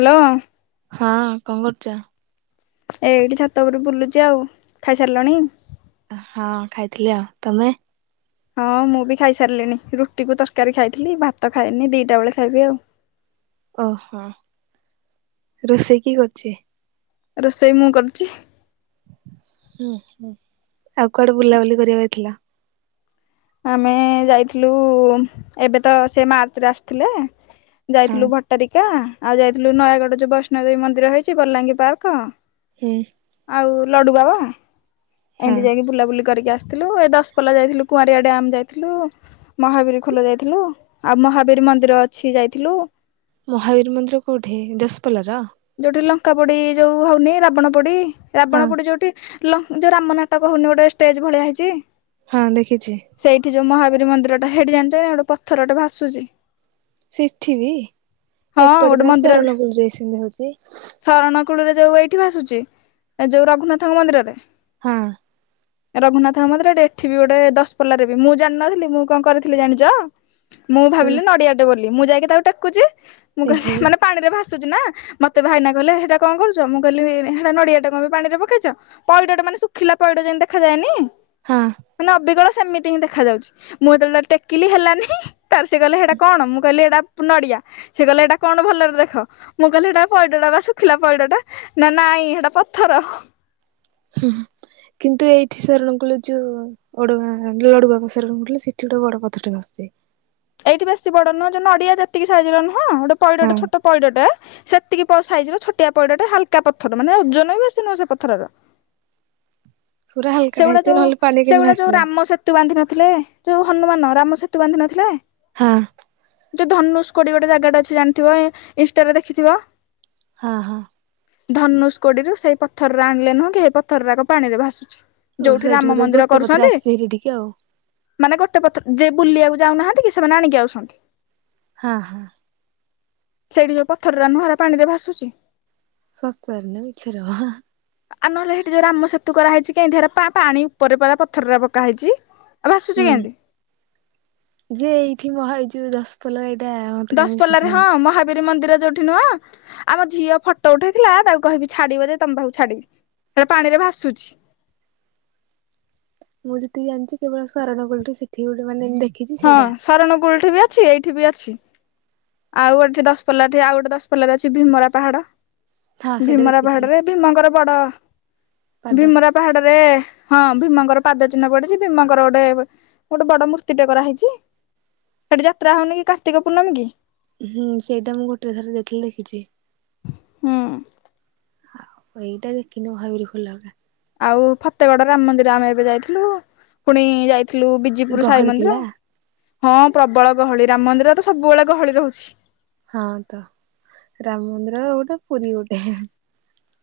Hello. ହଁ କଣ କରୁଛ? ଏଇଟି ଛାତ ଉପରେ ବୁଲୁଛି ଆଉ ଖାଇସାରିଲଣି? ହଁ ଖାଇଥିଲି ଆଉ। ତମେ? ହଁ ମୁଁ ବି ଖାଇସାରିଲିଣି ରୁଟିକୁ ତରକାରୀ ଖାଇଥିଲି ଭାତ ଖାଇନି ଦିଟା ବେଳେ ଖାଇବି ଆଉ। ଓହୋ ରୋଷେଇ କିଏ କରୁଛି? ରୋଷେଇ ମୁଁ କରୁଛି। ହୁଁ ହୁଁ ଆଉ କୁଆଡେ ବୁଲାବୁଲି କରିବାକୁ ଯାଇଥିଲ? ଆମେ ଯାଇଥିଲୁ ଏବେ ତ ସେ ମାର୍ଚ୍ଚ ରେ ଆସିଥିଲେ ହଁ ଯାଇଥିଲୁ ଭ ଟାରିକା ଆଉ ଯାଇଥିଲୁ ନୟାଗଡ଼ ଯୋଉ ବୈଷ୍ଣୋଦେବୀ ମନ୍ଦିର ହେଇଛି ବଲାଙ୍ଗୀ ପାର୍କ। ହୁଁ। ଆଉ ଲଡୁ ବାବା ହଁ ଏମିତି ଯାଇକି ବୁଲାବୁଲି କରିକି ଆସିଥିଲୁ ଏ ଦଶପଲ୍ଲା ଯାଇଥିଲୁ କୁଆଁ ଡ୍ୟାମ ଯାଇଥିଲୁ ମହାବୀର ଖୋଲ ଯାଇଥିଲୁ ଆଉ ମହାବୀର ମନ୍ଦିର ଅଛି ଯାଇଥିଲୁ। ମହାବୀର ମନ୍ଦିର କୋଉଠି ଦଶପଲ୍ଲ ର? ଯୋଉଠି ଲଙ୍କା ପୋଡି ଯୋଉ ହଉନି ରାବଣ ପୋଡି ହଁ ରାବଣ ପୋଡି ଯୋଉଠି ଲ ଯେଉଁ ରାମ ନାଟକ ହେଉନି ଗୋଟେ ଷ୍ଟେଜ୍ ଭଳିଆ ହେଇଛି? ହଁ ଦେଖିଛି। ସେଇଠି ଯୋଉ ମହାବୀର ମନ୍ଦିର ଟା ହେଇଠି ଜାଣିଚ କି ନାଇ ଗୋଟେ ପଥରଟେ ଭାସୁଛି। ସେଠି ବି ହଁ ଏପଟେ ଗୋଟେ ବା ମନ୍ଦିରରେ ସରଣକୁଳୁ ରେ ସେମିତି ହଉଛି। ଶରଣ କୁଳରେ ଯୋଉ ଏଇଠି ଭାସୁଛି ଯୋଉ ରଘୁନାଥଙ୍କ ମନ୍ଦିରରେ। ହଁ। [inaudible] ରଘୁନାଥଙ୍କ ମନ୍ଦିରରେ ଏଠି ଗୋଟେ ଦଶପଲ୍ଲା ରେ ବି ମୁଁ ଜାଣିନଥିଲି ମୁଁ କଣ କରିଥିଲି ଜାଣିଚ? ମୁଁ ତମେ ଭାବିଲି ନଡିଆ ଟେ ବୋଲି ମୁଁ ଯାଇକି ତାକୁ ଟେକୁଛି ମୁଁ ଏହେ କହିଲି ମାନେ ପାଣି ରେ ଭାସୁଛି ନା। ମୋତେ ଭାଇନା କହିଲେ ହେଇଟା କଣ କରୁଛ ମୁଁ କହିଲି ହେଟା ନଡ଼ିଆଟା କଣ ପାଇଁ ପାଣିରେ ପକେଇଛ? ପଇଡ ଟା ମାନେ ଶୁଖିଲା ପଇଡ଼ ଯମିତି ଦେଖାଯାଏନି? ହଁ। ମାନେ ଅବିକଳ ସେମିତି ହିଁ ଦେଖା ଯାଉଛି। ମୁଁ ଯେତେଳେ ତାକୁ ଟେକିଲି ହେଲାନି ତାର ସେ କହିଲେ ହେଟା କଣ ମୁଁ କହିଲି ଏଟା ନଡିଆ। ସେ କହିଲେ ଏଇଟା କଣ ଭଲରେ ଦେଖ ମୁଁ କହିଲି ହେଟା ପଇଡଟା ବା ଶୁଖିଲା ପଇଡ ଟା ନା ନାଇଁ ହେଟା ପଥର। ହୁଁ ହୁଁ କିନ୍ତୁ ଏଇଠି ସାରଣ କୁଳୁ ଯୁ ଓଡଗାଁ ଲଡୁବାବା ସରଣକୁଳୁ ସେଠି ଗୋଟେ ବଡ ପଥରେ ଟେ ଭାସୁଛି। ଏଇଠି ବେଶୀ ବଡ ନୁହଁ ଯୋଉ ନଡିଆ ଯେତିିକି ସାଇଜିର ନୁହଁ ଗୋଟେ ପଇଡ ହଁ ଟେ ଛୋଟ ପଇଡଟେ ସେତିକି ପ ସାଇଜିର ଛୋଟିଆ ପଇଡାଟେ ହାଲକା ପଥର ମାନେ ଓଜନ ବି ବେଶୀ ନୁହେଁ ସେ ପଥରର। ପୁରା ହାଲକାଟା ସେଗୁଡା ହେଇଥିବ ଯୋଉ ନହେଲେ ପାଣି କେମିତି ସେଗୁଡା ଯୋଉ ଭାସିବ। ରାମ ସେ ସେତୁ ବାନ୍ଧି ନଥିଲେ ଯୋଉ ହନୁମାନ ରାମ ସେତୁ ବାନ୍ଧି ନଥିଲେ? ହଁ। ଯୋଉ ଧନୁଷ କୋଡି ଗୋଟେ ଜାଗା ଟା ଅଛି ଜାଣିଥିବ ଇନଷ୍ଟାରେ ଦେଖିଥିବ। ହଁ ହଁ। ଧନୁଷ କୋଡିରୁ ସେଇ ପଥରରେ ଆଣିଲେ ନୁହଁ କି ହେଇ ପଥରୁରା ପାଣିରେ ଭାସୁଛି। ଓ ଯୋଉଠି ସେଇଠି ରାମ ବୋଧେ ମନ୍ଦିର ଗୋଟେ ପଥରେ କରୁସନ୍ତି ଆସିଛି ହେରି ଟିକେ ଆଉ ମାନେ ଗୋଟେ ପଥ ଯେ ବୁଲିବାକୁ ଯାଉନାହାନ୍ତି କି ସେମାନେ ଆଣିକି ଆଉଛନ୍ତି। ହାଁ। ସେଇଠି ଯୋଉ ପଥରୁର ନୁହଁ ହେରା ପାଣି ରେ ଭାସୁଛି। ସତରେ ନା ମିଛରେ ବା ହା? ଆ ନହେଲେ ହେଟି ଯୋଉ ରାମ ସେତୁ କରା ହେଇଚି କେଁତି ହେରା ପା ପାଣି ଉପରେ ପରା ପଥରରା ପକା ହେଇଚି। ହୁଁ ଯିଏ ଏଇଠି ମ ଏହି ଯୋଉ ଦଶପଲା ଏଇଟା ମତେ କାହିଁ ବିଶ୍ୱାସ ଦଶପଲ୍ଲାରେ ହଁ ହଉନି ମହାବୀର ମନ୍ଦିର ଯୋଉ ସେଠି ନୁହଁ ଆମ ଝିଅ ଫଟୋ ଉଠେଇଥିଲା ତାକୁ କହିବି ଛାଡିବ ଯେ ତମ ପାଖକୁ ଛାଡିବି। ହେରା ପାଣିରେ ଭାସୁଛି। ମୁଁ ଯେତିକି ଜାଣିଛି କେବଳ ଶରଣକୁଳଠୁ ସେଠିକି ଗୋଟେ ମାନେ ଏମତି ହଁ, ଶରଣକୁଳଠି ବି ଅଛି, ଏଇଠି ବି ଅଛି। ଆଉ ଗୋଟେ ଦଶପଲ୍ଲାଠେ ଆଉ ଗୋଟେ ଦଶପଲ୍ଲାରେ ଅଛି ବିମଳା ପାହାଡ। ହଁ ସେଇଟା ଭୀମରା ଦେଖିଛି ପାହାଡରେ ଭୀମଙ୍କର ବଡ, ପାଦ ଭୀମରା ପାହାଡରେ ହଁ ଭୀମଙ୍କର ପାଦ ଚିହ୍ନ ପଡିଛି, ଭୀମଙ୍କର ଗୋଟେ ଗୋଟେ ବଡ ମୂର୍ତ୍ତିଟେ କରାହେଇଛି, ସେଠି ଯାତ୍ରା ହଉନି କି କାର୍ତ୍ତିକ ପୂର୍ଣ୍ଣମୀକି। ହୁଁ, ସେଇଟା ମୁଁ ଗୋଟେ ଥରେ ଦେଖିଲି ଦେଖିଛି। ହୁଁ। ଆଉ ଏଇଟା ଦେଖିନି [unintelligible] ଖୋଲା କଥା। ଆଉ ଫତେଗଡ ରାମ ମନ୍ଦିର ଆମେ ଏବେ ଯାଇଥିଲୁ, ପୁଣି ଯାଇଥିଲୁ ବି ଜିପୁର ସାଇ ଗହଳି ମନ୍ଦିର। ଥିଲା ହଁ, ପ୍ରବଳ ଗହଳି, ରାମ ମନ୍ଦିର ତ ସବୁବେଳେ ଗହଳି ରହୁଛି। ହଁ ତ, ରାମ ମନ୍ଦିର ଗୋଟେ ପୁରୀ ଗୋଟେ।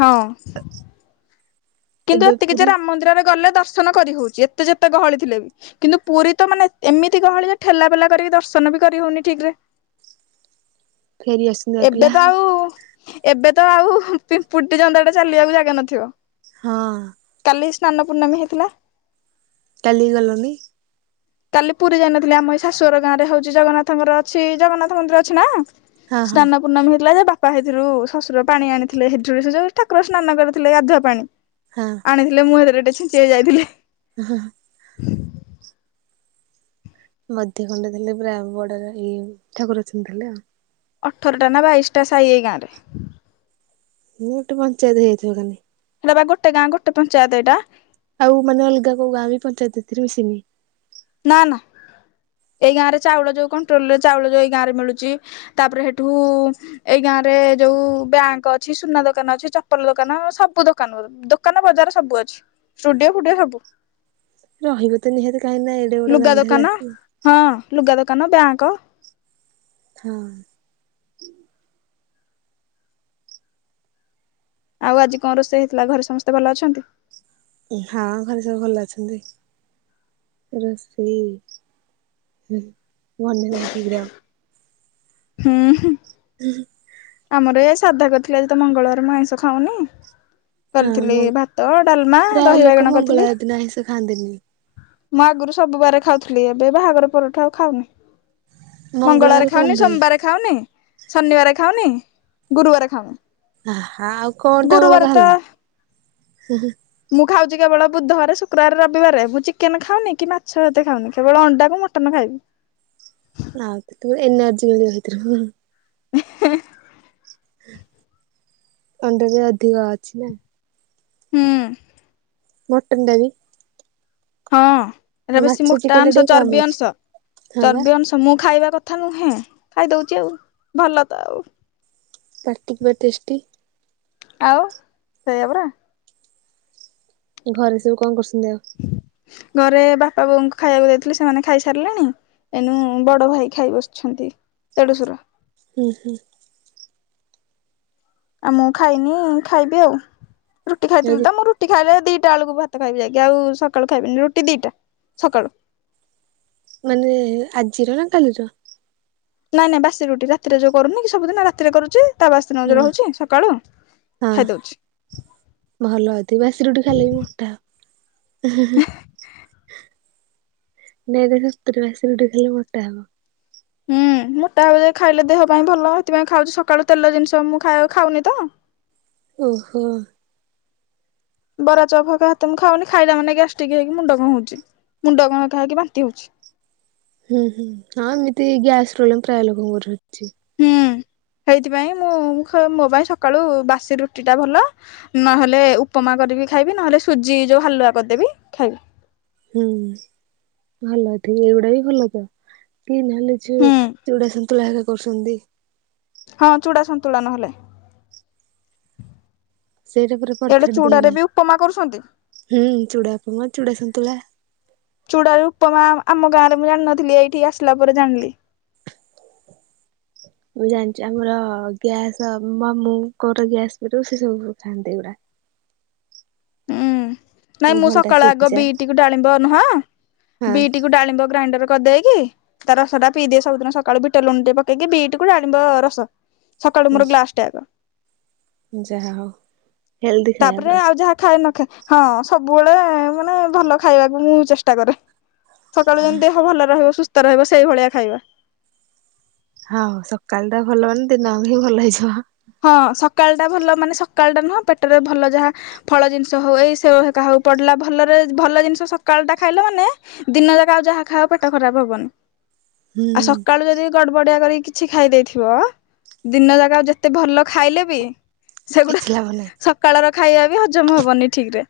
ହଁ। [inaudible] କିନ୍ତୁ ଏବେ ଏତିକି ଯେ ପୁରୀ ରାମ ମନ୍ଦିରରେ ଗଲେ ଦର୍ଶନ କରିହଉଛି, ଏତେ ଯେତେ ଗହଳି ଥିଲେ ବି। କିନ୍ତୁ ପୁରୀ ତ ମାନେ ଏ ଏମିତି ଗହଳି ଯେ, ଠେଲା ପେଲା କରିକି ଦର୍ଶନ ବି କରିହଉନି ଠିକରେ। ଫେରି ଆସୁଛନ୍ତି ବା ପିଲା ଏବେ ତ ଆଉ ଏବେ ତ ଆଉ ପିମ୍ପୁଡ଼ିଟେ, ଜନ୍ଦାଟେ ଚାଲିବାକୁ ଜାଗା ନଥିବ। ହଁ। କାଲି ସ୍ନାନ ପୂର୍ଣ୍ଣମୀ ହେଇଥିଲା। କାଲି ଗଲନି? [inaudible] କାଲି ପୁରୀ ଯାଇନଥିଲି, ଆମ ଏଇ ଶାଶୂଘର ଗାଁରେ ହଉଛି ଜଗନ୍ନାଥଙ୍କର ଅଛି, ଜଗନ୍ନାଥ ମନ୍ଦିର ଅଛି ନା ହଁ ହଁ ସ୍ନାନ ପୂର୍ଣ୍ଣମୀ ହୋଇଥିଲା ଯେ, ବାପା ସେଇଥିରୁ ଶ୍ୱଶୁର ପାଣି ଆଣିଥିଲେ ସେଠୁ, ସେ ଯୋଉ ଠାକୁର ସ୍ନାନ କରିଥିଲେ ଗାଧୁଆ ପାଣି ହଁ। ଆଣିଥିଲେ, ମୁଁ ହେଥିରେ ଟିକେ ଛିଞ୍ଚି ହେଇଯାଇଥିଲି। ହଁଁ ହଁ। ମଧ୍ୟ ଖଣ୍ଡ ଥିଲେ ପୁରା ବଡର ଏଇ ଠାକୁର ଅଛନ୍ତି ତାହେଲେ ଆଉ। ଅଠରଟା ନା ବାଇଶଟା ସାଇ ଏଇ ଗାଁରେ। ମୁଁ ଗୋଟେ ପଞ୍ଚାୟତ ହେଇଥିବ କାନେ? ହେଇରା ବା ଗୋଟେ ଗାଁ, ଗୋଟେ ପଞ୍ଚାୟତ ଏଇଟା। ଆଉ ମାନେ ଅଲଗା କୋଉ ଗାଁ ବି ପଞ୍ଚାୟତ ଏଥିରେ ମିଶିନି? ନା ନା। ଏଇ ଗାଁରେ ଚାଉଳ ଯୋଉ କଣ୍ଟ୍ରୋଲରେ ଚାଉଳ ଯୋଉ ଏଇ ଗାଁରେ ମିଳୁଛି ତାପରେ ସେଠୁ ଏଇ ଗାଁରେ ଯୋଉ ବ୍ୟାଙ୍କ ଅଛି, ସୁନା ଦୋକାନ ଅଛି, ଚପଲ ଦୋକାନ, ସବୁ ଦୋକାନ ଗୁରେ ଦୋକାନ ବଜାର ସବୁ ଅଛି। ଷ୍ଟୁଡିଓ ଫୁଡିଓ ସବୁ। ରହିବ ତ ନିହାତି, କାହିଁକିନା ଏ ଲୁଗା ଦୋକାନ, ହଁ ଲୁଗା ଦୋକାନ, ବ୍ୟାଙ୍କ ହଁ। ଆଉ ଆଜି କଣ ରୋଷେଇ ହେଇଥିଲା? ଘରେ ସମସ୍ତେ ଭଲ ଅଛନ୍ତି? ହଁ, ଘରେ ସବୁ ଭଲ ଅଛନ୍ତି। ରୋଷେଇ, ହୁଁ, ମନେ ନାହିଁ ଠିକରେ ଆଉ। ହୁଁ, ହୁଁ। ଆମର ଏ ସାଧା କରିଥିଲୁ, ଆଜି ତ ମଙ୍ଗଳବାର ଆଇଁଷ ଖାଉନି। କରିଥିଲି ହଁ ଭାତ, ଡାଲମା, ପ୍ରାୟ ଦହି ଲୋକ ବାଇଗଣ କରିଥିଲି ମଙ୍ଗଳବାର ଦିନ ଆଇଁଷ ଖାଆନ୍ତିନି। ମୁଁ ଆଗରୁ ସବୁ ବାର ଖାଉଥିଲି, ଏବେ ବାହାଘର ପରଠା ଆଉ ଖାଉନି। ମଙ୍ଗଳବାର କଣ ଖାଉନି, ପାଇଁ? ସୋମବାର ଖାଉନି, ଶନିବାର ଖାଉନି, ଗୁରୁବାର ଖାଉନି। ଆ ଆଉ କଣଟା ଗୁରୁବାର ବଳକା ତ ହେଲା? ହ ହ ମୁଁ ଖାଉଛି କେବଳ ବୁଧବାର, ଶୁକ୍ରବାର, ରବିବାରେ ମୁଁ ଚିକେନ ଖାଉନି, କି ମାଛ ଏତେ ଖାଉନି କେବଳ ଅଣ୍ଡା କୁ ମଟନ ଖାଇବି। ଆଉ ତୁମ ଏନର୍ଜି ମିଳିବ ଏ [unintelligible] ଅଣ୍ଡାରେ ଅଧିକ ଅଛି ଆଉ। ହୁଁ। ମଟନ ଟା ବି। ହଁ ଏଇଟା ମାଛ ବେଶୀ ମୋଟା ଚିକେନ୍ ଟା ଅଂଶ, ଟିକେ କମ୍ ଚର୍ବି ଅଛି। ଅଂଶ, ହଁ ବା। ଚର୍ବି ଅଂଶ। ତ ମୁଁ ଖାଇବା କଥା ନୁହେଁ, ଖାଇଦଉଛି ଆଉ ଭଲ ତ ଆଉ। ପାଟି ପୁରା ଟେଷ୍ଟୀ। ଆଉ ସେଇଆ ପରା। ଘରେ ସବୁ କଣ କରୁଛନ୍ତି ଆଉ? ଘରେ ବାପା ବୋଉଙ୍କୁ ଖାଇବାକୁ ଦେଇଥିଲେ, ସେମାନେ ଖାଇସାରିଲେଣି। ଏଇନୁ ବଡ ଭାଇ ଖାଇ ବସିଛନ୍ତି ଦେଢଶୁର। ହୁଁ ହୁଁ। ଆଉ ମୁଁ ଖାଇନି, ଖାଇବି ଆଉ ରୁଟି ଖାଇଥିଲି ହୁଁ ତ ମୁଁ ରୁ ରୁଟି ଖାଇଲେ ଦିଟା ବେଳକୁ ଭାତ ଖାଇବି ଯାଇକି, ଆଉ ସକାଳୁ ଖାଇବିନି, ରୁଟି ଦିଟା ସକାଳୁ ମାନେ ଆଜିର ନା କାଲିର? ନାଇଁ ନାଇଁ ବାସି ରୁଟି ରାତିରେ ଯଉ କରୁନି କି, ସବୁଦିନ ରାରେ କରୁଛେ? ତା ବାସି ଦିନ ହଁ ଯୋଉ ରହୁଛି, ସକାଳୁ ହଁ ଖାଇଦଉଛି। ଭଲ ଅଛି ବାସି ରୁଟି ଖାଇଲେ ବି ମୋଟା ହବ। ନାଇଁ ସତରେ ବାସି ଗୋଟେ ଖେଲେ ମୋଟା ହବ। ହୁଁ ମୋଟା ହବ ଯଦି ଖାଇଲେ ଦେହ ପାଇଁ ଭଲ, ସେଇଥିପାଇଁ ଖାଉଛି ସକାଳୁ ତେଲ ଜିନିଷ ମୁଁ ଖ ଖାଉନି ତ। ଓହୋ। ବରା ଚପ ହକା ତ ମୁ ଖାଉନି, ଖାଇଲା ମାନେ ଗ୍ୟାଷ୍ଟିକ୍ ହେଇକି ମୁଣ୍ଡ କଣ ହଉଛି, ମୁଣ୍ଡ କଣ କା ହେଇକି ବାନ୍ତି ହଉଛି। ହୁଁ ହୁଁ ହଁ ଏମିତି ଗ୍ୟାସ ପ୍ରୋବ୍ଲେମ ପ୍ରାୟ ଲୋକଙ୍କର ହଉଚି। ହୁଁ ସେଇଥିପାଇଁ ମୁଁ ମୋ ପାଇଁ ସକାଳୁ ବାସି ରୁଟି ଟା ଭଲ ନହେଲେ ଉପମା କରିବି ଖାଇବି, ନହେଲେ ସୁଜି ଯେଉଁ ହାଲୁଆ କରିଦେବି ଖାଇବି। ହୁଁ ଭଲ ଠିକ ଏଇଗୁଡା ବି ଭଲ ତ। କି ନହେଲେ ଯୋଉ ହୁଁ। ଚୁଡା, ସନ୍ତୁଳା ହେରିକା କରୁଛନ୍ତି। ହଁ ଚୂଡା ସନ୍ତୁଳା ନହେଲେ। ସେଇଟା ପୁରା ଇଆଡେ ପରଫେକ୍ଟ ଚୁଡାରେ ଦେବେ, ବି ଉପମା କରୁଛନ୍ତି। ହୁଁ ଚୁଡା ଉପମା, ଚୁଡା ଶନ୍ତୁଳା। ଚୁଡ଼ା ରେ ଉପମା ଆମ ଗାଁ ରେ ମୁଁ ଜାଣିନଥିଲ ଏଇଠିକି ଆସିଲା ପରେ ଜାଣିଲି। ମୁଁ ଜାଣିଛି ଆମର ଗ୍ୟାସ ମ ମୁ କୋଉର ଗ୍ୟାସ ପ ସେ ସବୁ ଖାଆନ୍ତି ଗୁଡା। ହୁଁ। ନାଇଁ ମୁଁ ଘଣ୍ଟା ସକାଳ ଆଗ, ସିଝା ବିଟିକୁ ଡାଳିବ ନୁହଁ, ବିଟିକୁ ଡାଳିବ ଗ୍ରାଇଣ୍ଡର କରିଦେଇକି, ତା ରସ ଟା ପିଇ ଦିଏ ସବୁଦିନ ସକାଳୁ ବିଟ ଲୁଣ ପକେଇକି ବିଟ୍ କୁ ଡାଳିମ୍ବ ରସ। ସକାଳୁ ହଁ ମୋର ଗ୍ଲାସ୍ ଟେ ଆଗ। ଯାହା ହଉ। ହେଲ୍ଦି ଖାଇବା ତାପରେ ପୁରା। ଆଉ ଯାହା ଖାଏ ନ ଖାଏ, ହଁ ସବୁବେଳେ ମାନେ ଭଲ ଖାଇବାକୁ ମୁଁ ଚେଷ୍ଟା କରେ। ସକାଳୁ ଯେମିତି ଦେହ ଭଲ ରହିବ ସୁସ୍ଥ ରହିବ ସେଇଭଳିଆ ଖାଇବା। ହଁ ସକାଳ ଟା ଭଲ ମାନେ ଦିନେ ହି ଭଲ ହେଇଯିବ। ହଁ ସକାଳ ଟା ଭଲ ମାନେ ସକାଳ ଟା ନୁହଁ ପେଟରେ ଭଲ ଯାହା ଫଳ ଜିନିଷ ହଉ ଏଇ ସେଓ କା ହଉ ପଡିଲା ଭଲରେ ଭଲ ଜିନିଷ ସକାଳଟା ଖାଇଲେ ମାନେ ଦିନ ଯାକ ଆଉ ଯାହା ଖାଅପେଟ ଖରାପ ହବନି। ହୁଁ ଆଉ ସକାଳୁ ଯଦି ଗଡ ବଡିଆ କରିକି କିଛି ଖାଇ ଦେଇେଇଥିବ ଦିନ ଯାକା ଯେ ଏତେ ଭଲ ଖାଇଲେ ବି ସେଗୁଡା କିଛି ଲାଭ ନାହିଁ ସକାଳର ଖାଇବା ବି ହଜମ ହବନି ଠିକ ରେ।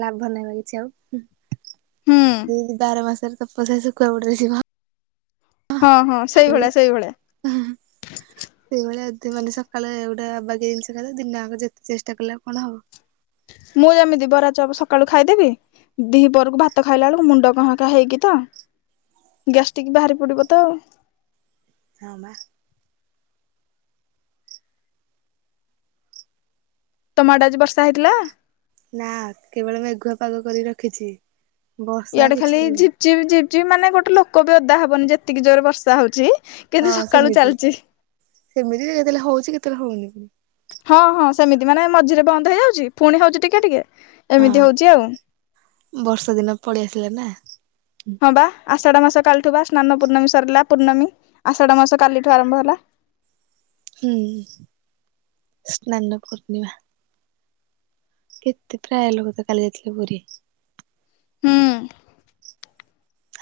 ଲାଭ ନାଇଁ ବା କିଛି ହୁଁ ଆଉ ବାର ମାସରେ ତପସ୍ୟା ଶୁଖୁଆ ପୋଡିରେ ଯିବା। ହଁ ହଁ ସେଇଭଳିଆ ସେଇଭଳିଆ। ହଁ। ସେଇଭଳିଆ ମାନେ ସକାଳେ ଗୋଟା ଅବାଗିଥା ଜିନିଷ ଖାଇ ଦେଇ ଥିବ ଦିନ ଆକ ଯେତେ ଚେଷ୍ଟା କଲେ କଣ ହବ। ମୁଁ ଯେମିତି ବରାଚପ ସକାଳୁ ଖାଇଦେବି। ଦିହି ପରରକୁ ଭାତ ଖାଇଲା ବେଳକୁ ମୁଣ୍ଡ କାଁ କା ହେଇକି ତ ଗ୍ୟାଷ୍ଟଟିକ୍ ବାହାରି ପଡିବ ତ ଆଉ ହଁ ବା। ତମଆଡ଼େ ଆଜି ବର୍ଷା ହେଇଥିଲା? ନା କେବଳ ମେଘୁଆ ପାଗ କରି ରଖିଛି। ବର୍ଷା ଇଆଡେ କିଛି ଖାଲି ହଉନି। ଝିପି ଝିପି ମାନେ ଗୋଟେ ଲୋକ ବି ଅଦା ହବନି ଯେତିକି ଜୋରେ ବର୍ଷା ହଉଛି। କିନ୍ତୁ ହଁ ସକାଳୁ ସେମିତି ଚାଲିଛି ସେମିତି କେତେବେଳେ ହଉଛି କେତେବେଳେ ହଉନି। ହଁ ହଁ ସେମିତି ମାନେ ମଝିରେ ବନ୍ଦ ହେଇଯାଉଛି ପୁଣି ହଉଛି ଟିକେ ଟିକେ ହଁ ଏମିତି ହଉଚି ଆଉ ବର୍ଷା ଦିନ ପଳେଇ ଆସିଲା ନା ହଁ ବା ଆଷାଢ ମାସ କାଲିଠୁ ବା ସ୍ନାନ ପୂର୍ଣ୍ଣମୀ ସରିଲା ପୂର୍ଣ୍ଣମୀ ଆଷାଢ ମାସ କାଲିଠୁ ଆରମ୍ଭ ହେଲା। ହୁଁ ସ୍ନାନ ପୂର୍ଣ୍ଣିମା। କେତେ ପ୍ରାୟ ଲୋକ ତ କାଲି ଯାଇଥିଲେ ପୁରୀ। ହଁ।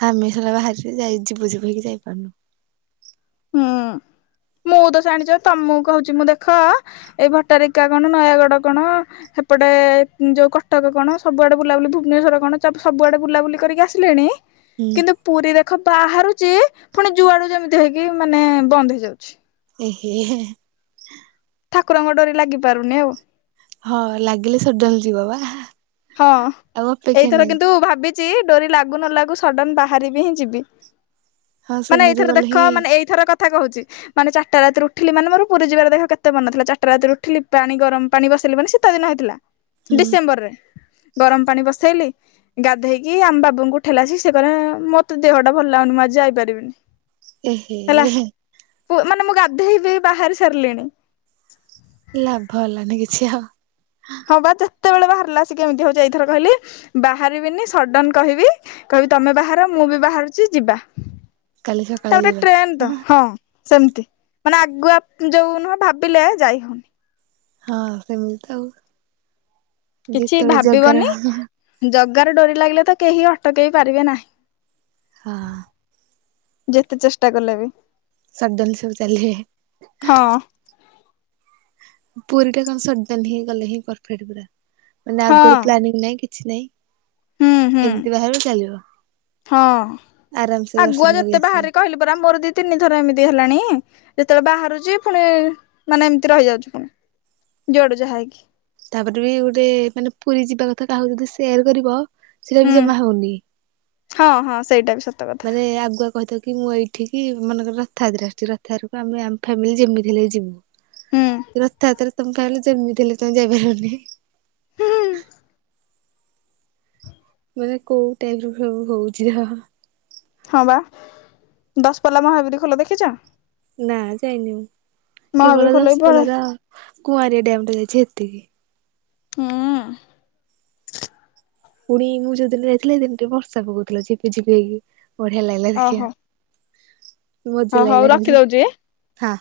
ଆମେ ସେଟ ବାହାରି ଯାଇ ଯିବୁ ଯିବ ହେଇକି ଯାଇପାରୁନୁ। ହୁଁ ମୁଁ ତ ଜାଣିଚ ତମକୁ କହୁଛି ମୁଁ ଦେଖ ଏଇ ଭଟାରିକା କଣ ନୟାଗଡ କଣ ସେପଟେ ଯୋଉ କଟକ କଣ ସବୁଆଡ଼େ ବୁଲାବୁଲି ଭୁବନେଶ୍ୱର କଣ ସବୁଆଡ଼େ ବୁଲାବୁଲି କରିକି ଆସିଲେଣି ହୁଁ କିନ୍ତୁ ପୁରୀ ଦେଖ ବାହାରୁଚି ପୁଣି ଯୁଆଡୁ ଯେମିତି ହେଇକି ମାନେ ବନ୍ଦ ହେଇଯାଉଛି। ଏ ହେ ହେ। ଠାକୁରଙ୍କ ଡୋରି ଲାଗି ପାରୁନି ଆଉ। ହଁ ଲାଗିଲେ ସଜନ ଯିବ ବା। ହଁ ଆଉ ଅପେକ୍ଷା ଏଇଥର ନାହିଁ। କିନ୍ତୁ ଭାବିଛି ଡୋରି ଲାଗୁ ନ ଲାଗୁ ସଡନ ବାହାରିବି ହିଁ ଯିବି। ହଁ ମାନେ ସେମିତି ଏଇଥର ଗଲେ ଦେଖ ହିଁ ମାନେ ଏଇଥର କଥା କହୁଛି ମାନେ ଚାରିଟା ରାତି ଉଠିଲି ମୋର ପୁରୀ ଯିବାର ଦେଖ କେତେ ମନଥିଲା ଚାରିଟା ରାତି ଉଠିଲି ପାଣି ଗରମ ପାଣି ବସେଇଲି ମାନି ସେ ତ ଦିନ ହେଇଥିଲା ହୁଁ ଡିସେମ୍ବରରେ ଗରମ ପାଣି ବସେଇଲି ଗାଧେଇକି ଆମ ବାବୁଙ୍କୁ ଠେଲାସ ସେ କ ମତେ ଦେହ ଟା ଭଲ ଲାଗୁନି ମୁଁ ଆଜି ଯାଇପାରିବିନି। ଏ ହେ ହେଲା ହେ। ମାନେ ମୁଁ ଗାଧୋଇବି ବାହାରି ସାରିଲିଣି। ଲାଭ ହେଲାନି କିଛି ଆଉ। ହଁ ବା ଯେତେବେଳେ ବାହାରିଲା ସେ କେମିତି ହଉଛି ଏଇଥର କହିଲି ବାହାରିବିନି ସଡନ କହିବି କହିବି ତମେ ବାହାର ମୁଁ ବି ବାହାରୁଛି ଯିବା। କାଲି ସକାଳେ ତାପରେ ଯିବା ଟ୍ରେନ୍ ତ ହଁ। ସେମିତି ମାନେ ଆଗୁଆ ଯୋଉ ନୁହଁ ଭାବିଲେ ଯାଇ ହଉନି। ହଁ ସେମିତି ତ ଆଉ। କିଛି ଯେତେବେଳେ ଜଗାର ଭାବିବନି ଜଗାର ଡୋରି ଲାଗିଲେ ତ କେହି ଅଟକେଇ ପାରିବେ ନାହିଁ। ହଁ। ଯେତେ ଚେଷ୍ଟା କଲେ ବି ସଡନ ସବୁ ଚାଲିବେ। ହଁ ପୁରୀ ଟା କଣ ସଡନ ହିଁ ଗଲେ ହିଁ ପରଫେକ୍ଟ ପୁରା ମାନେ ହଁ ଆଗରୁ ପ୍ଲାନିଂ ନାଇଁ କି କିଛି ନାଇଁ ହୁଁ ହୁଁ ଏମିତି ବାହାର ଚାଲିବ। ହଁ ଆରାମସେ ଆଗୁଆ ଦର୍ଶନ କରିକି ଯେତେ ଆସିବ। ବାହାରେ କହିଲି ପରା ମୋର ଦିଦି ତିନିଥର ଏମିତି ହେଲାଣି ଯେତେବେଳେ ବାହାରୁଛି ପୁଣି ମାନେ ଏମିତି ରହିଯାଉଛି ପୁଣି। ଜୁଆଡୁ ଯାହା କି ତାପରେ ବି ଗୋଟେ ମାନେ ପୁରୀ ଯିବା କଥା କାହାକୁ ଯଦି ସେୟାର କରିବ ସେଇଟା ହୁଁ ବି ଜମା ହଉନି। ହଁ ହଁ ସେଇଟା ବି ସତ। କଥା ମାନେ ଆଗୁଆ କହିଥିବ କି ମୁଁ ଏଇଠିକି ମନେକର ରଥ ଯାତ୍ରା ଅଛି ରଥଯାତ୍ରାକୁ ଆମେ ଆମ ଫାମିଲି ଯେମିତି ହେଲେ ବି ହୁଁ ଯିବୁ। ରଥଯାତ୍ରାରେ ତମେ କହିଲେ ଯେମିତୀ ହେଲେ ତମେ ଯାଇପାରିବନି। ହଁ ମାନେ କୋଉ ଟାଇମ ରୁ ସବୁ ହଉଛି। ହଁ ବା ଦଶପଲ୍ଲା ମହାବୀର ଖୋଲ ଦେଖିଛ? ନାଁ ଯାଇନି ମହାବୀର କେବଳ ଖୋଲ ବି ପଳେ ଦଶ୍ପଲା ର କୁଆଁରିଆ ଡ୍ୟାମ୍ ଟା ଯାଇଛି ହେତିକି। ହୁଁ। ପୁଣି ମୁଁ ଯୋଉଦିନ ଯାଇଥିଲି ହେଇଦିନ ଟିକେ ବର୍ଷା ପକଉଥିଲା ଝିପି ଝିପି ହେଇକି ବଢ଼ିଆ ଲାଗିଲା ଓହୋ ଦେଖିବା। ମଜା ହଉ ଲାଗିଲା ହଉ କିନ୍ତୁ ରଖିଦଉଛି। ହାଁ।